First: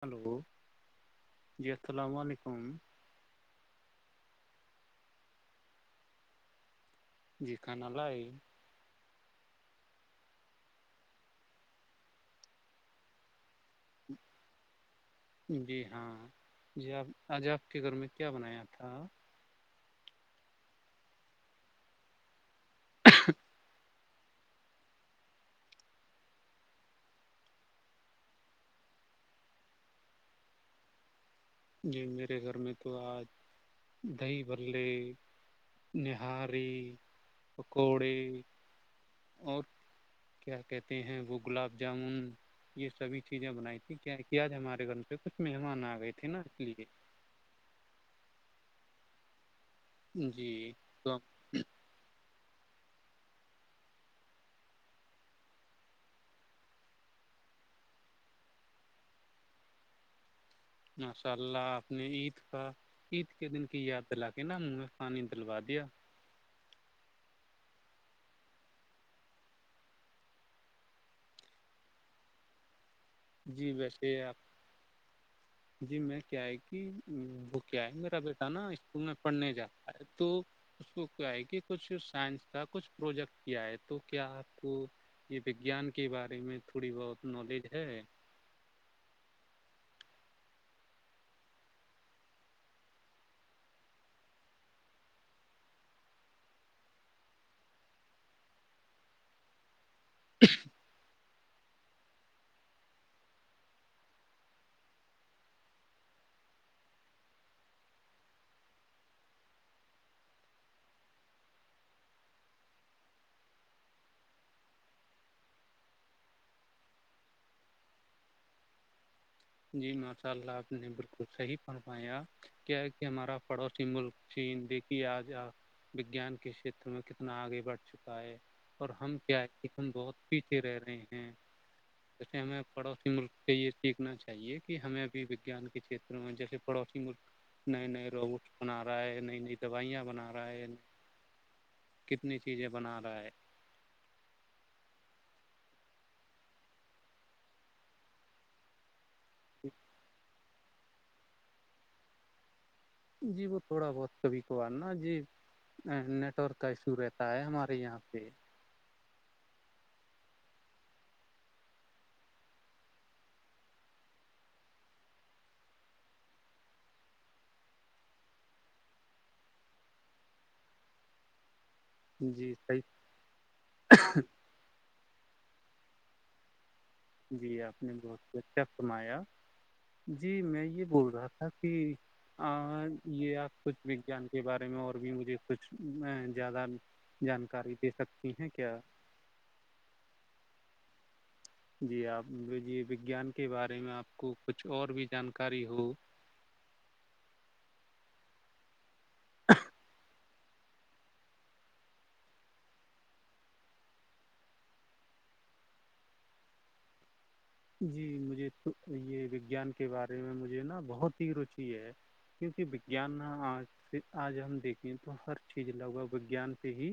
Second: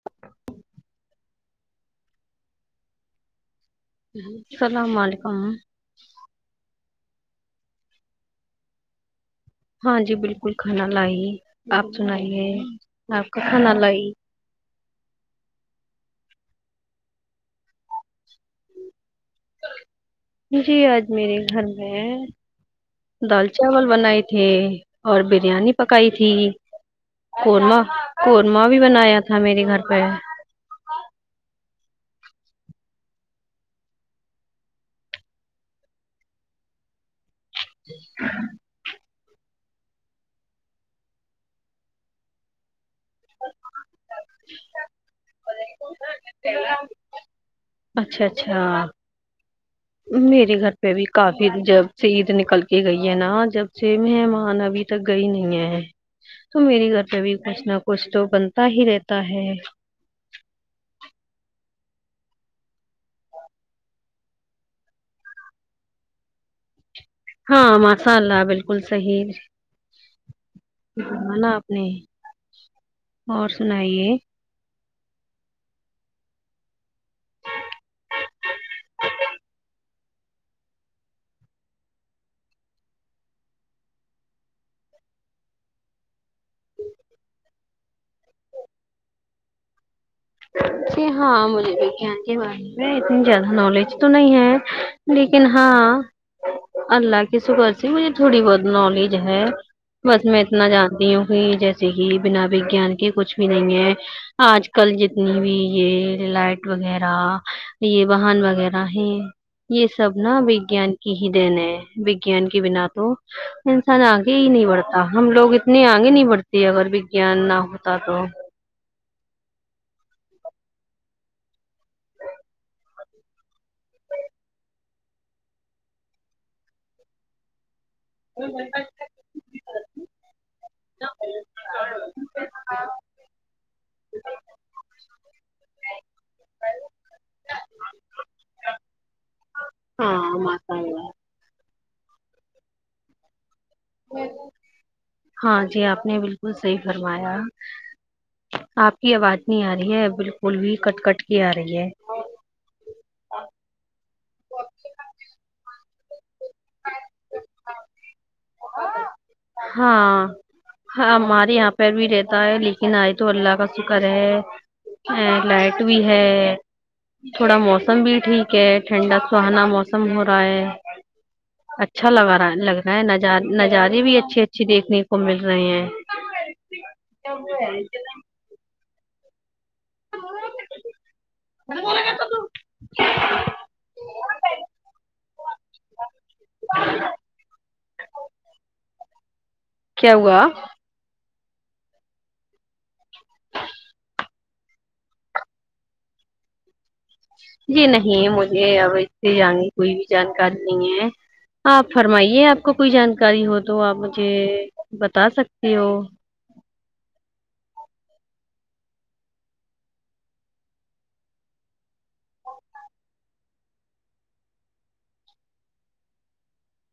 hello جی [unintelligible] اللام علیکم اللام علیکم جیکھ نل ہاں جی بالکل کھانا لائی آپ سنائیے آپ کا کھانا لائی جی ہاں جی آپ آج آپ کے گھر میں کیا بنایا تھا جی آج میرے گھر میں ہے دال چاول بنائی تھے اور بریانی پکائی تھی قورمہ قورمہ بھی بنایا تھا میرے گھر پہ جی میرے گھر میں تو آج دہی بھللے نہاری پکوڑے اور کیا کہتے ہیں وہ گلاب جامن یہ سبھی چیزیں بنائی تھی کیا کیا ہے ہمارے گھر سے کچھ مہمان آ گئے تھ [unintelligible] اچھا اچھا جی میرے گھر پہ بھی تو کافی جب سے عید نکل کہ گئی ہے نا جب سے مہمان ابھی تک گئی نہیں ہے تو میرے گھر پہ بھی کچھ نہ کچھ تو بنتا ہی رہتا ہے ماشاء اللہ آپ نے عید کا عید کے دن کی یاد دلا کے نا منہ میں پانی دلوا دیا ہاں ماشاء اللہ بالکل صحیح بانا آپ نے اور جی ویسے سنائیے ہے آپ جی میں کیا ہے کہ وہ کیا ہے میرا بیٹا نا اسکول میں پڑھنے جاتا ہے تو اس کو کیا ہے کہ کچھ سائنس کا کچھ پروجیکٹ کیا ہے تو کیا آپ کو یہ وگیان کے بارے میں تھوڑی بہت نالج ہے جی ہاں مجھے وگان کے بارے میں اتنی زیادہ نالج تو نہیں ہے لیکن ہاں اللہ کے شکر سے مجھے تھوڑی بہت نالج ہے بس میں اتنا جانتی ہوں کہ جیسے کہ بنا وگیان کے کچھ بھی نہیں ہے آج کل ج جتنی بھی یہ لائٹ وغیرہ یہ واہن وغیرہ ہے یہ سب نا وگیان کی ہی دین ہے وگان کے بنا تو انسان آگے ہی نہیں بڑھتا ہم لوگ اتنے آگے نہیں بڑھتے اگر وگیان نہ ہوتا تو جی ماشاء اللہ آپ نے بالکل صحیح فنمایا کیا کہ ہمارا پڑوسی ملک چین د کہ آج وجان کے کھیتر میں کتنا آگے بڑھتا چک ہے اور ہم کیا کہ ہم بہت پیچھے رہ رہے ہیں جیسے ہمیں پڑوسی ملک سے یہ سیکھنا چاہیے کہ ہمیں بھی وگان کے کھیت میں جیسے پڑوسی ملک نئے نئے روبوٹس بنا رہا ہے نئی نئی دوائیاں بنا ہاں رہا ہے ماشاء اللہ کتنی چیزیں بنا رہا ہے ہاں جی آپ نے بالکل صحی فرمایا آپ یہ آواز نہیں آ رہی ہے بالکل پل بھی کٹ کٹ کی آ رہی ہے ہے جی وہ نیٹ ورک کا ایشو رہتا ہے ہمارے یہاں پہ ہاں ہاں ہمارے یہاں پر بھی رہتا ہے لیکن آج تو اللہ کا شکر ہے ا لائٹ بھی ہے تھوڑا موسم بھی ٹھیک ہے ٹھنڈا سہانا موسم ہو رہا ہے اچھا لگا جی رہا لگ صحیح رہا ہے ن نظارے بھی اچھے اچھے دیکھنے کو مل رہے نہیںے [unintelligible] جی آپ نے بہت اچھا کمایا [unintelligible] جی میں یہ بول رہا تھا کہ یہ آپ کچھ وگان کے بارے میں اور بھی مجھے کچھ زیادہ جانکاری دے سکتی ہیں کیا کیا ہوا [unintelligible] جی آپجے وگیان کے بارے میں آپ کو کچھ اور بھی جانکاری ہو جی نہیں مجھے اب جان گے کوئی بھی [unintelligible] جانکاری نہیں ہے آپ فرمائیے آپ کو کوئی جانکاری ہو تو آپ مجھے بتا سکتے ہو جی مجھے تو یہ وگیان کے بارے میں مجھے نا بہت ہی روچی ہے کیونکہ وگان ن آج سے آج ہم دیکھیں تو ہر چیز لوگ وگیان پہ ہی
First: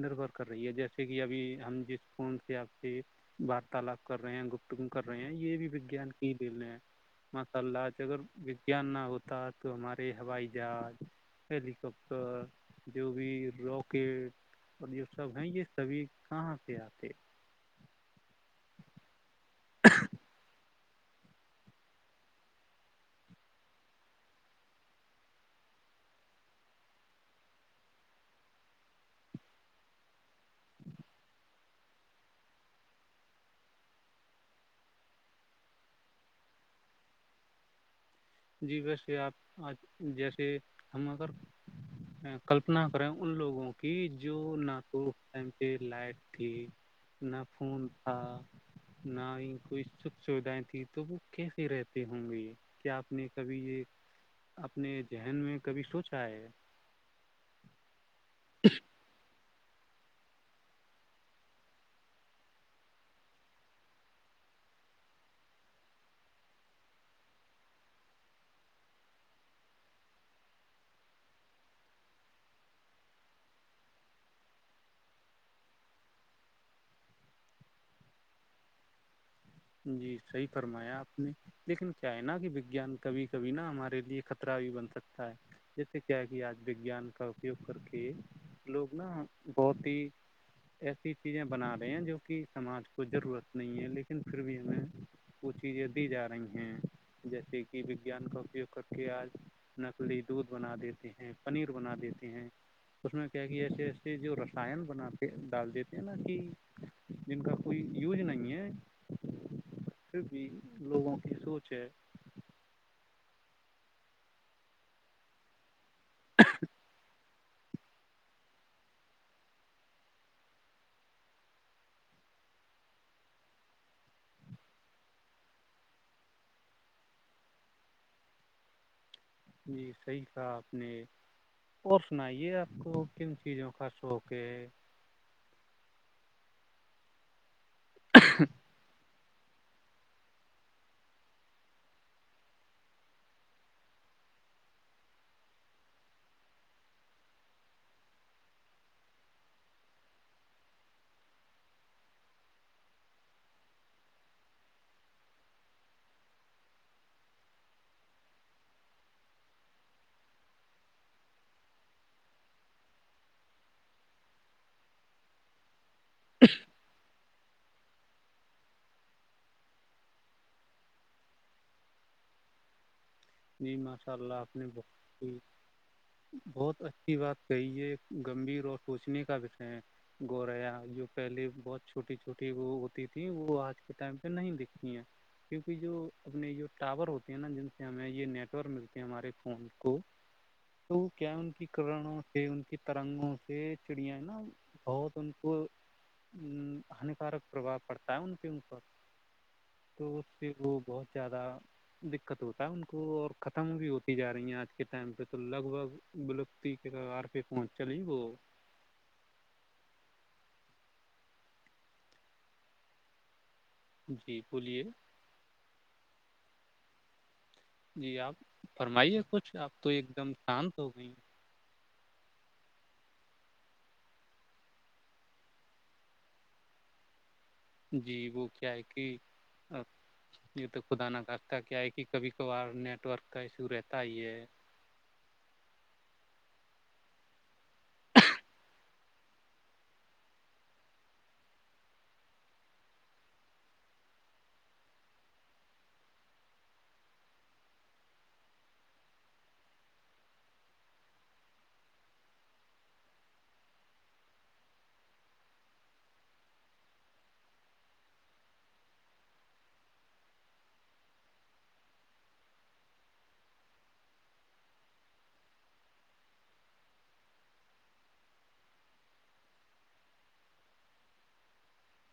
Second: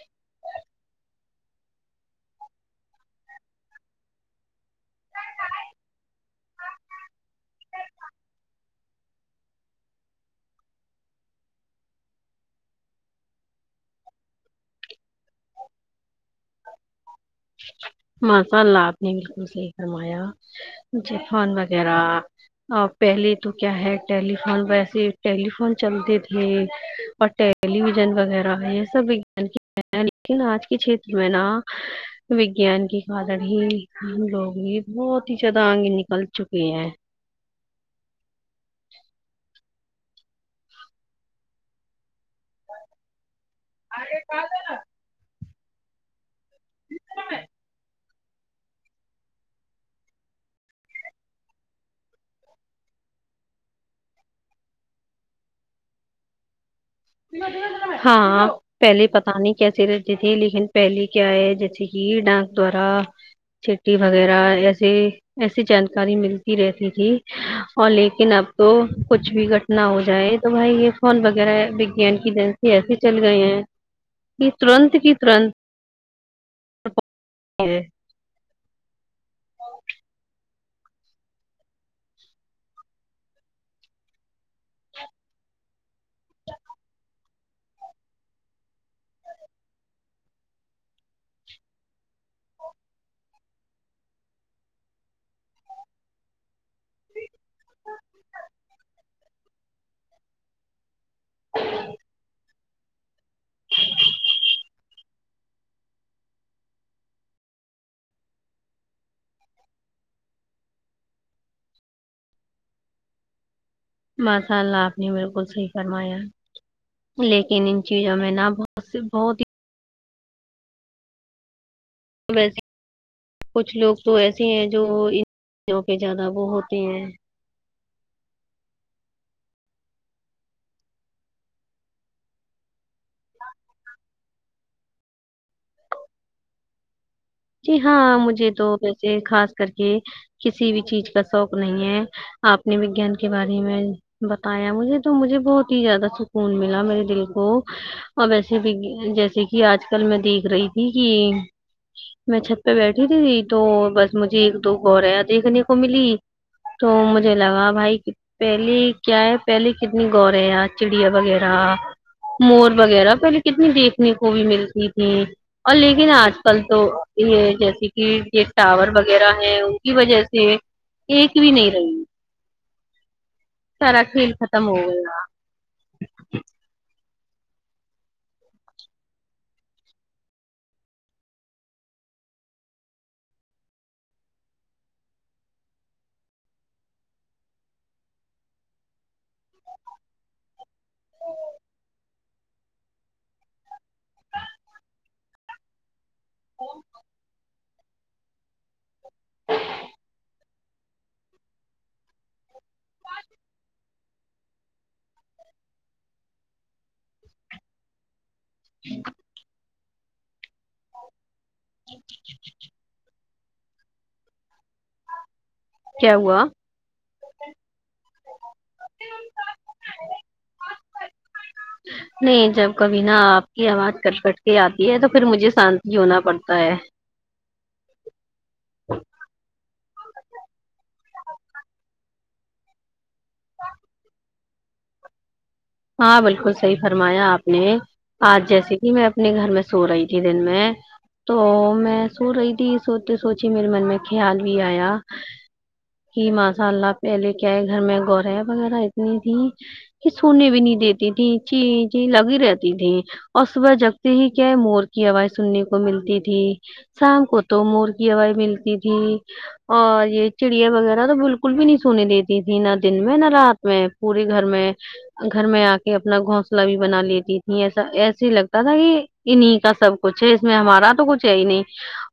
نربھر کر رہی ہے جیسے کہ ابھی ہم جس فون سے آپ سے وارتالاپ کر رہے ہیں گپ م کر رہے ہیں یہ بھی وگیان کی لے لے ہیں ماشاء اللہ اگر وگیان نہ ہوتا تو ہمارے ہوائی جہاز ہیلی کاپٹر جو بھی راکٹ اور یہ سب ہیں یہ سبھی کہاں سے آتے ا [inaudible] ماساء اللہ آپ نے بالکل صحیح فرمایا جی فون وغیرہ پہلے تو کیا ہے ٹیلیفون ویسے ٹیلیفون چلتے تھے اور ٹیلی ویژن وغیرہ یہ سب وان لیکن آج کے چھیت میں نا وگان کے کارن ہی ہم لوگ بھی بہت ہی زیادہ آگے نکل چکے ہیں جی ویسے آپ جیسے ہم اگر کلپنا کریں ان لوگوں کی جو ناگپور یہ لائٹ [unintelligible] کہ نہ فون ہاں نہ ہی کوئی سکھ سویدھائیں تھی تو وہ کیسے رہتی ہوں گے کیا آپ نے کبھی یہ اپنے ذہن میں کبھی سوچا ہے م مج [unintelligible] ہاں پہلے پتا نہیں کیسے رہتے تے لیکن پہلے کیا ہے جیسے کہ ڈانس دوارا چٹی وغیرہ ایسے ایسی جانکاری ملتی رہتی تھی اور لیکن اب تو کچھ بھی گھٹنا ہو جائے تو بھائی یہ فون وغیرہ کی دنسی ایسیے چل گئی ہیں کہ ترنت کی ترنت [unintelligible] جی صحی فرمایا آپ نے لیکن کیا ہے نا کہ وگیان کبھی کبھی نا ہمارے لیے خطرہ بھی بن سکتا ہے جیسے کیا کہ آج وگان کا اپیوگ کر کے لوگ نا بہت ہی ایسی چیزیں بنا رہے ہیں جو کہ سماج کو ضرورت نہیں ہے لیکن پھر بھی ہمیں وہ چیزیں دی جا رہی ہیں جیسے کہ وگیان کا اپیوگ کر کے آج نکلی دودھ بنا دیتے ہیں پنیر بنا دیتے ہیں اس میں کیا کہ ایسے ایسے جو رسائن بناات کے ڈال دیتے ہیں نا کہ جن کا کوئی یوج نہیں ہے پھر بھی لوگوں کی سوچ ہے ماشاءاللہ آپ نے بالکل صحیح فرمایا لیکن ان ان چیزوں میں نہ بہت سے بہت ہی ا وسے کچھ لوگ تو ایسے ہیں جو ان چیزوں پہ زیادہ وہ ہوتے ہیں جی صحیح کہا آپ نے اور سنائیے آپ کو کن چیزوں کا شوق ہے جی ہاں مجھے تو ویسے خاص کر کے کسی بھی چیز کا شوق نہیں ہے آپ نے وگیان کے بارے میں بتایا مجھے تو مجھے بہت ہی زیادہ سکون ملا میرے دل کو اور ویسے جیسے کہ آج کل میں دیکھ رہی تھی کہ میں چھت پہ بیٹھی تھی تو بس مجھے ایک دو گورےیاں دیکھنے کو ملی تو مجھے لگا بھائی پہلے کیا ہے پہلے کتنی گوریا چڑیا وغیرہ مور وغیرہ پہلے کتنی دیکھنے کو بھی ملتی تھی اور لیکن لیکن آج کل تو یہ جیسے کہ یہ ٹاور وغیرہ ہے ان کی وجہ سے ایک بھی نہیں رہی جی سارا ماشاء کھیل اللہ آپ نے ختم ہو بہت گیا صحیح بہت اچھی کی بات کہی گمبھیر اور سوچنے کا وشے ہے گوریا جو پہلے بہت چھوٹی چھوٹی وہ ہوتی تھی وہ آج کے ٹائم پہ نہیں دکھتی ہیں کیونکہ جو اپنے جو ٹاور ہوتی ہیں نا جن سے ہم یہ نیٹورک ملتے ہیں ہمارے فون کو تو کیا ان کی کرنوں سے ان کی ترنگوں سے چڑیا ہے نا بہت ان کو ہانیکارک پرباؤ پڑتا ہے ان کے اپر تو اس پ وہ بہت زیادہ دقت ہوتا ہے ان کو اور ختم بھی ہوتی جا رہی ہیں آج کے ٹائم پہ تو لگ بھگ ولپتی کے کار پہ پہنچ چلی وہ ہ [unintelligible] اچ [unintelligible] جی بولیے کیا ہوا جی آپ فرمائیے کچھ آپ تو ایک دم شانت ہو گئی ہیں نہیں جب کبھی نا آپ کی آواز کٹ کٹ کے آتی ہے تو پھر مجھے شانت ہی ہونا پڑھتا ہے جی وہ کیا ہے کہ یہ تو خدا نہ کرتا کیا ہے کہ کبھی کبھار نیٹ ورک کا ایشو رہتا ہی ہے ہاں بالکل صحیح فرمایا آپ نے آج جیسے کہ میں اپنے گھر میں سو رہی تھی دن میں تو میں سو رہی تھی سوتے سوچی میرے من میں خیال بھی آیا کہ ماشاء اللہ پہلے کیا ہے گھر میں گوریا وغیرہ اتنی تھی کہ سونے بھی بھی نہیں دیتی تھی چین چی لگی رہتی تھی اور صبح جگتے ہی کیا ہے مور کی ہوائ سننے کو ملتی تھی شام کو تو مور کی ہوائ ملتی تھی اور یہ چڑیا وغیرہ تو بالکل بھی نہیں سنے دیتی تھی نہ دن میں نہ رات میں پورے گھر میں گھر میں آ کے اپنا گھونسلہ بھی بنا لیتی تھی ایسا ایسے ہی لگتا تھا کہ انہیں کا سب کچھ ہے اس میں ہمارا تو کچھ ہے ہی نہیں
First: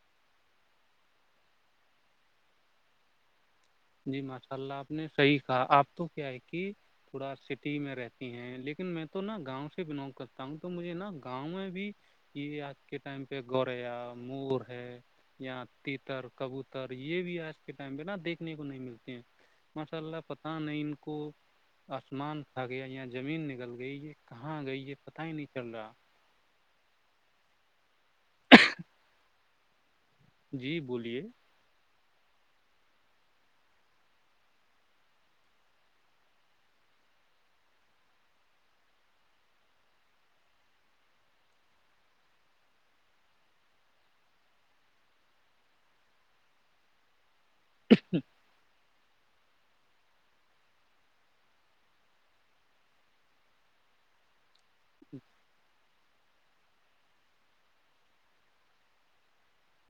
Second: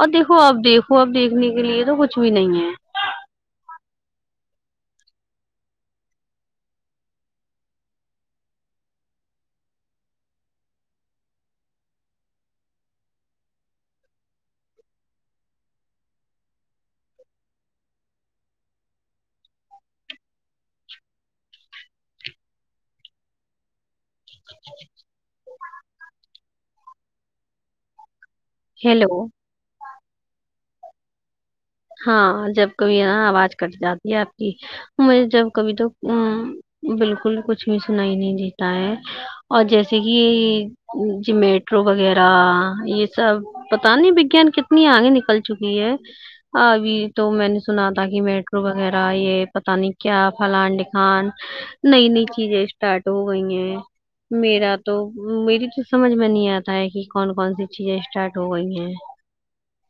اور دیکھو اب دیکھو اب دیکھنے کے لیے تو کچھ بھی نہیں ہے جی ماشاء اللہ آپ نے صحیح کہا آپ تو کیا ہے کہ تھوڑا سٹی میں رہتی ہیں لیکن میں تو نا گاؤں سے بلانگ کرتا ہوں تو مجھے نا گاؤں میں بھی یہ آج کے ٹائم پہ گوریا مور ہے یا تیتر کبوتر یہ بھی آج کے ٹائم پہ نا دیکھ دیکھنے کو نہیں ملتے ہیں ماشاء اللہ پتا نہیں ان کو آسمان کھا گیا یا زمین نگل گئی یہ کہاں گئی یہ پتا ہی نہیں چل رہا ہیلو جی بولیے ہاں جب کبھی ہے نا آواز کٹ جاتی ہے آپ کی مجھے جب کبھی تو بالکل کچھ بھی سنائی نہیں دیتا ہے اور جیسے کہ جو میٹرو وغیرہ یہ سب پتا نہیں وگیان کتنی آگے نکل چکی ہے ہاں ابھی تو میں نے سنا تھا کہ میٹرو وغیرہ یہ پتانی کیا فلان ڈھمکان نئی نئی چیزیں اسٹارٹ ہو گئی ہیں میرا تو میری تو سمجھ میں نہیں آتا ہے کہ کون کون سی چیزیں اسٹارٹ ہو گئی ہیں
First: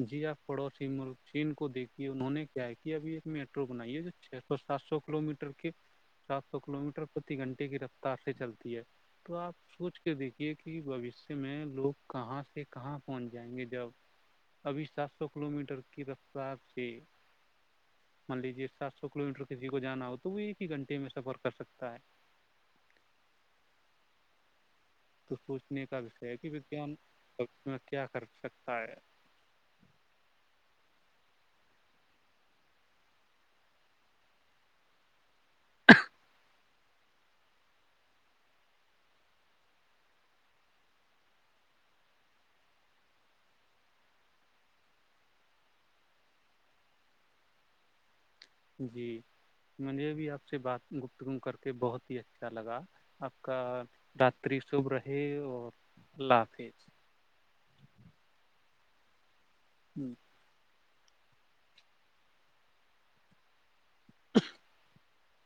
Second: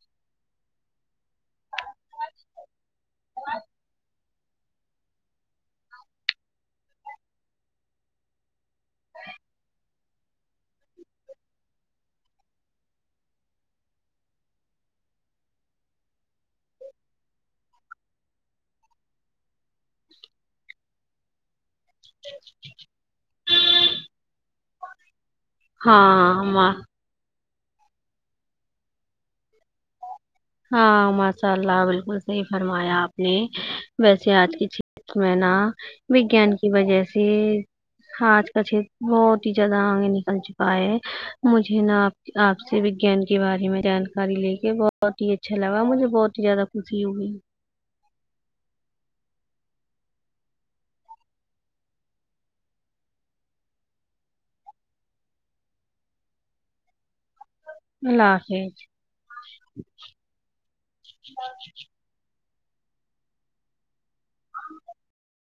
جی آپ پڑوسی ملک چین کو دیکھیے انہوں نے کیا ہے کہ ابھی ایک میٹرو بنائیے جو چھ سو سات سو کلو میٹر کے سات سو کلو میٹر پرتی گھنٹے کی رفتار سے چلتی ہے تو آپ سوچ کے دیکھیے کہ بوشیہ میں لوگ کہاں سے کہاں پہنچ جائیں گے جب ابھی سات سو کلو میٹر کی رفتار سے مان لیجیے سات سو کلو میٹر کسی کو جانا ہو تو وہ ایک ہی گھنٹے میں سفر کر سکتا ہے ہ [inaudible] تو سوچنے کا وشے کہ وگیان وقت میں کیا کر سکتا ہے ہاں ماشاء اللہ بالکل صحیح فرمایا آپ نے ویسے آج کی چز میں نا وگان کی وجہ سے آج کا چت بہت ہی زیادہ آگے نکل چکا ہے مجھے نا آپ آپ سے وجان کے بارے میں جانکاری لے کے ب بہت ہی اچھا لگا مجھے بہت ہی زیادہ خوشی ہوئی جی مجھے بھی آپ سے بات گپت گ کر کے بہت ہی اچھا لگا آپ کا داتری شب رہے اور اللہ حافظ اللہ حافظ ہوں [inaudible] ہ